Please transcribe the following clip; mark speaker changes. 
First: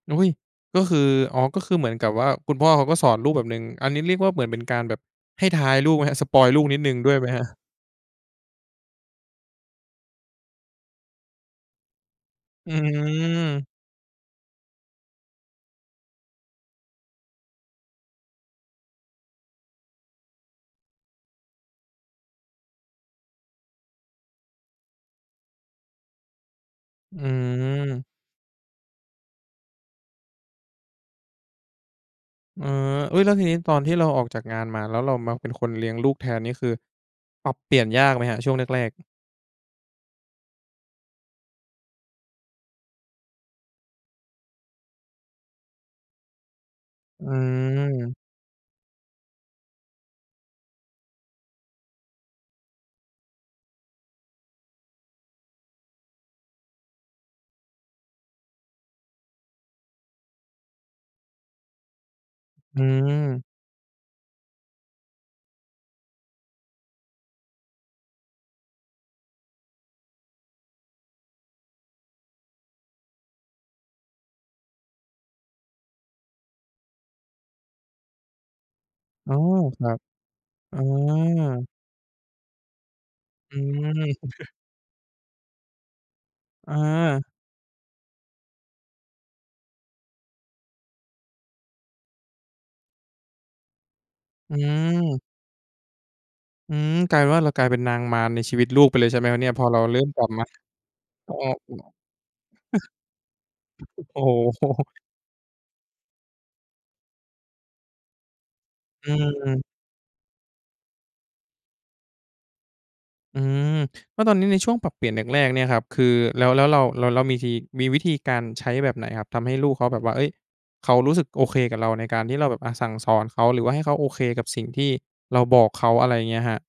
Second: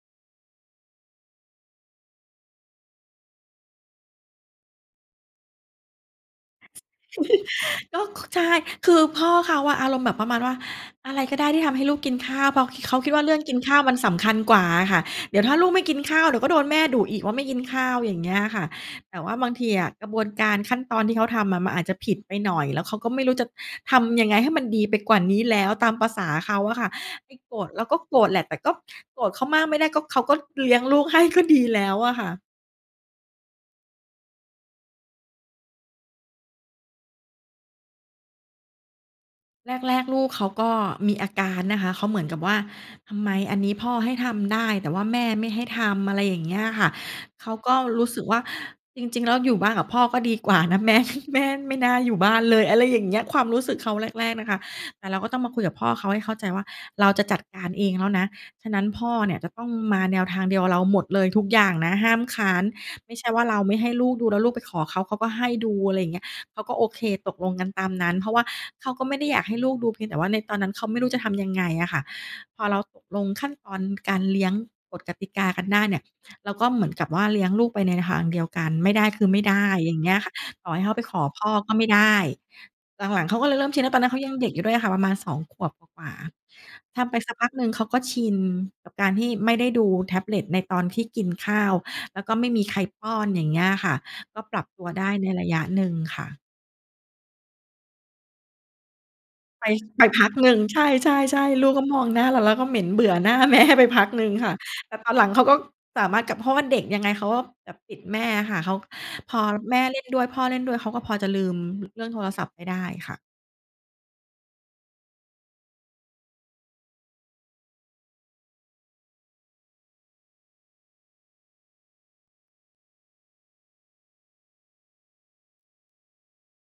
Speaker 1: อุ๊ย! ก็คือ อ๋อ ก็คือเหมือนกับว่า คุณพ่อเขาก็สอนลูกแบบหนึ่ง อันนี้เรียกว่า เหมือนเป็นการแบบให้ท้ายลูกไหมครับ? สปอยล์ลูกนิดหนึ่งด้วยไหมครับ?
Speaker 2: ก็ ค ใช่ คือพ่อเขาอะอารมณ์แบบประมาณว่า อะไรก็ได้ที่ทำให้ลูกกินข้าว เพราะ
Speaker 1: อื
Speaker 2: ขิ เขาคิดว่า เรื่องกิน
Speaker 1: อ
Speaker 2: ข้าวมันสำคัญกว่าอะค่ะ เดี๋ยวถ้าลูกไม่กินข้าว เดี๋ยวก็โดนแม่ดุอีกว่า ไม่กินข้าว อย่างเงี้ยค่ะ แต่ว่าบางทีอะกระบวนการขั้นตอนที่เขาทำอะ มันอาจจะผิดไปหน่อย แล้วเขาก็ไม่รู้จะทำยังไงให้มันดีไปกว่านี้แล้ว ตามประสาเขาอะค่ะ
Speaker 1: อ
Speaker 2: ไอ้โกรธเราก็
Speaker 1: ือ
Speaker 2: โกรธแหละ แต่ก็โกรธเขามากไม่ได้ ก็ เขาก็เลี้ยงลูกให้ก็ดีแล้วอะค่ะ
Speaker 1: เออ อุ๊ย! แล้วทีนี้ ตอนที่เราออกจากงานมา แล้วเรามาเป็นคนเลี้ยงลูกแทน นี่คือปรับเปลี่ยนยากไหมครับ ช่วงแรก ๆ?
Speaker 2: แรก ๆ ลูกเขาก็มีอาการนะคะ เขาเหมือนกับว่า ทำไมอันนี้พ่อให้ทำได้ แต่ว่าแม่ไม่ให้ทำ อะไรอย่างเงี้ยค่ะ
Speaker 1: อ
Speaker 2: เขาก็รู้
Speaker 1: ือ
Speaker 2: สึกว่า จริง ๆ แล้วอยู่บ้านกับพ่อก็ดีกว่านะ แม๊ แม่ไม่น่าอยู่บ้านเลย อะไรอย่างเงี้ย ความรู้สึกเขาแรก ๆ น่ะค่ะ แต่เราก็ต้องมาคุยกับพ่อเขาให้เข้าใจว่า "เราจะจัดการเองแล้วนะ ฉะนั้นพ่อเนี่ย จะต้องมาแนวทางเดียวกับเราหมดเลยทุกอย่างนะ ห้ามค้าน
Speaker 1: อื
Speaker 2: ไม่ใช่ว่
Speaker 1: อ
Speaker 2: าเราไม่ให้ลูกดู แล้วลูกไปขอเขา เขาก็ให้ดู" อะไรเงี้ย เขาก็โอเค ตกลงกันตามนั้น เพราะว่าเขาก็ไม่ได้อยากให้ลูกดู เพียงแต่ว่า ในตอนนั้นเขาไม่รู้จะทำยังไงอะค่ะ พอเราตกลงขั้นตอนการเลี้ยง กฎกติกากันได้เนี่ย เราก็เหมือนกับว่า เลี้ยงลูกไปในทางเดียวกัน ไม่ได้คือ
Speaker 1: อ๋
Speaker 2: ไ
Speaker 1: อ
Speaker 2: ม่ได้
Speaker 1: ครั
Speaker 2: อย่
Speaker 1: บ
Speaker 2: างเงี้ยค่ะ ต่อ
Speaker 1: อ๋
Speaker 2: ให้
Speaker 1: อ
Speaker 2: เขาไปขอพ่อ ก็ไม่ได้ หลัง ๆ เขาก็เล
Speaker 1: อ
Speaker 2: ย
Speaker 1: ื
Speaker 2: เริ่มชิน แล้วตอนนั้นเขา
Speaker 1: ม
Speaker 2: ยังเด็กอยู่ด้วยอะค่ะ ประมาณ 2 ขวบกว่า
Speaker 1: อ
Speaker 2: ๆ ทำไป
Speaker 1: า
Speaker 2: สักพักหนึ่งเขาก็ชินกับการที่ไม่ได้ดูแท็บเล็ตในตอนที่กินข้าว แล้วก็ไม่มีใครป้อน อย่างเงี้ยค่ะ ก็
Speaker 1: อื
Speaker 2: ปรับตัวได้
Speaker 1: ม
Speaker 2: ในระยะหนึ่งค่ะ
Speaker 1: อืม กลายเป็นว่า เรากลายเป็นนางมารในชีวิตลูกไปเลย ใช่ไหมครับเนี่ย? พ
Speaker 2: ไ
Speaker 1: อ
Speaker 2: ป
Speaker 1: เราเริ่
Speaker 2: ไป
Speaker 1: มก
Speaker 2: พ
Speaker 1: ลั
Speaker 2: ั
Speaker 1: บ
Speaker 2: ก
Speaker 1: มา
Speaker 2: หนึ่ง ใช่ ๆ ๆ ลูกก็มองหน้าเรา แล้วก็เหม็นเบื่อหน้า แม่ ไปพัก
Speaker 1: โอ
Speaker 2: ห
Speaker 1: ้
Speaker 2: นึ่งค่ะ
Speaker 1: โ
Speaker 2: แ
Speaker 1: ฮ
Speaker 2: ต่ตอนหลังเขาก็สามารถกลับ เพราะว่าเด็กยังไงเขาก็แบบติดแม่อะค่ะ เขา
Speaker 1: อ
Speaker 2: พอ
Speaker 1: ืม
Speaker 2: แม่เล่นด้วย พ่อเล่นด้วย เขาก็พอจะลืม ร เรื่องโทรศัพท์ไปได้ค่ะ
Speaker 1: อืม แล้วตอนนี้ ในช่วงปรับเปลี่ยนแรก ๆ เนี่ยครับ คือแล้ว แล้วเรา เรา เรามีที มีวิธีการใช้แบบไหนครับ? ทำให้ลูกเขาแบบว่า เฮ้ย! เขารู้สึกโอเคกับเรา ในการที่เราแบบ อะ สั่งสอนเขา หรือว่าให้เขาโอเคกับสิ่งที่เราบอกเขา อะไรเงี้ยครับ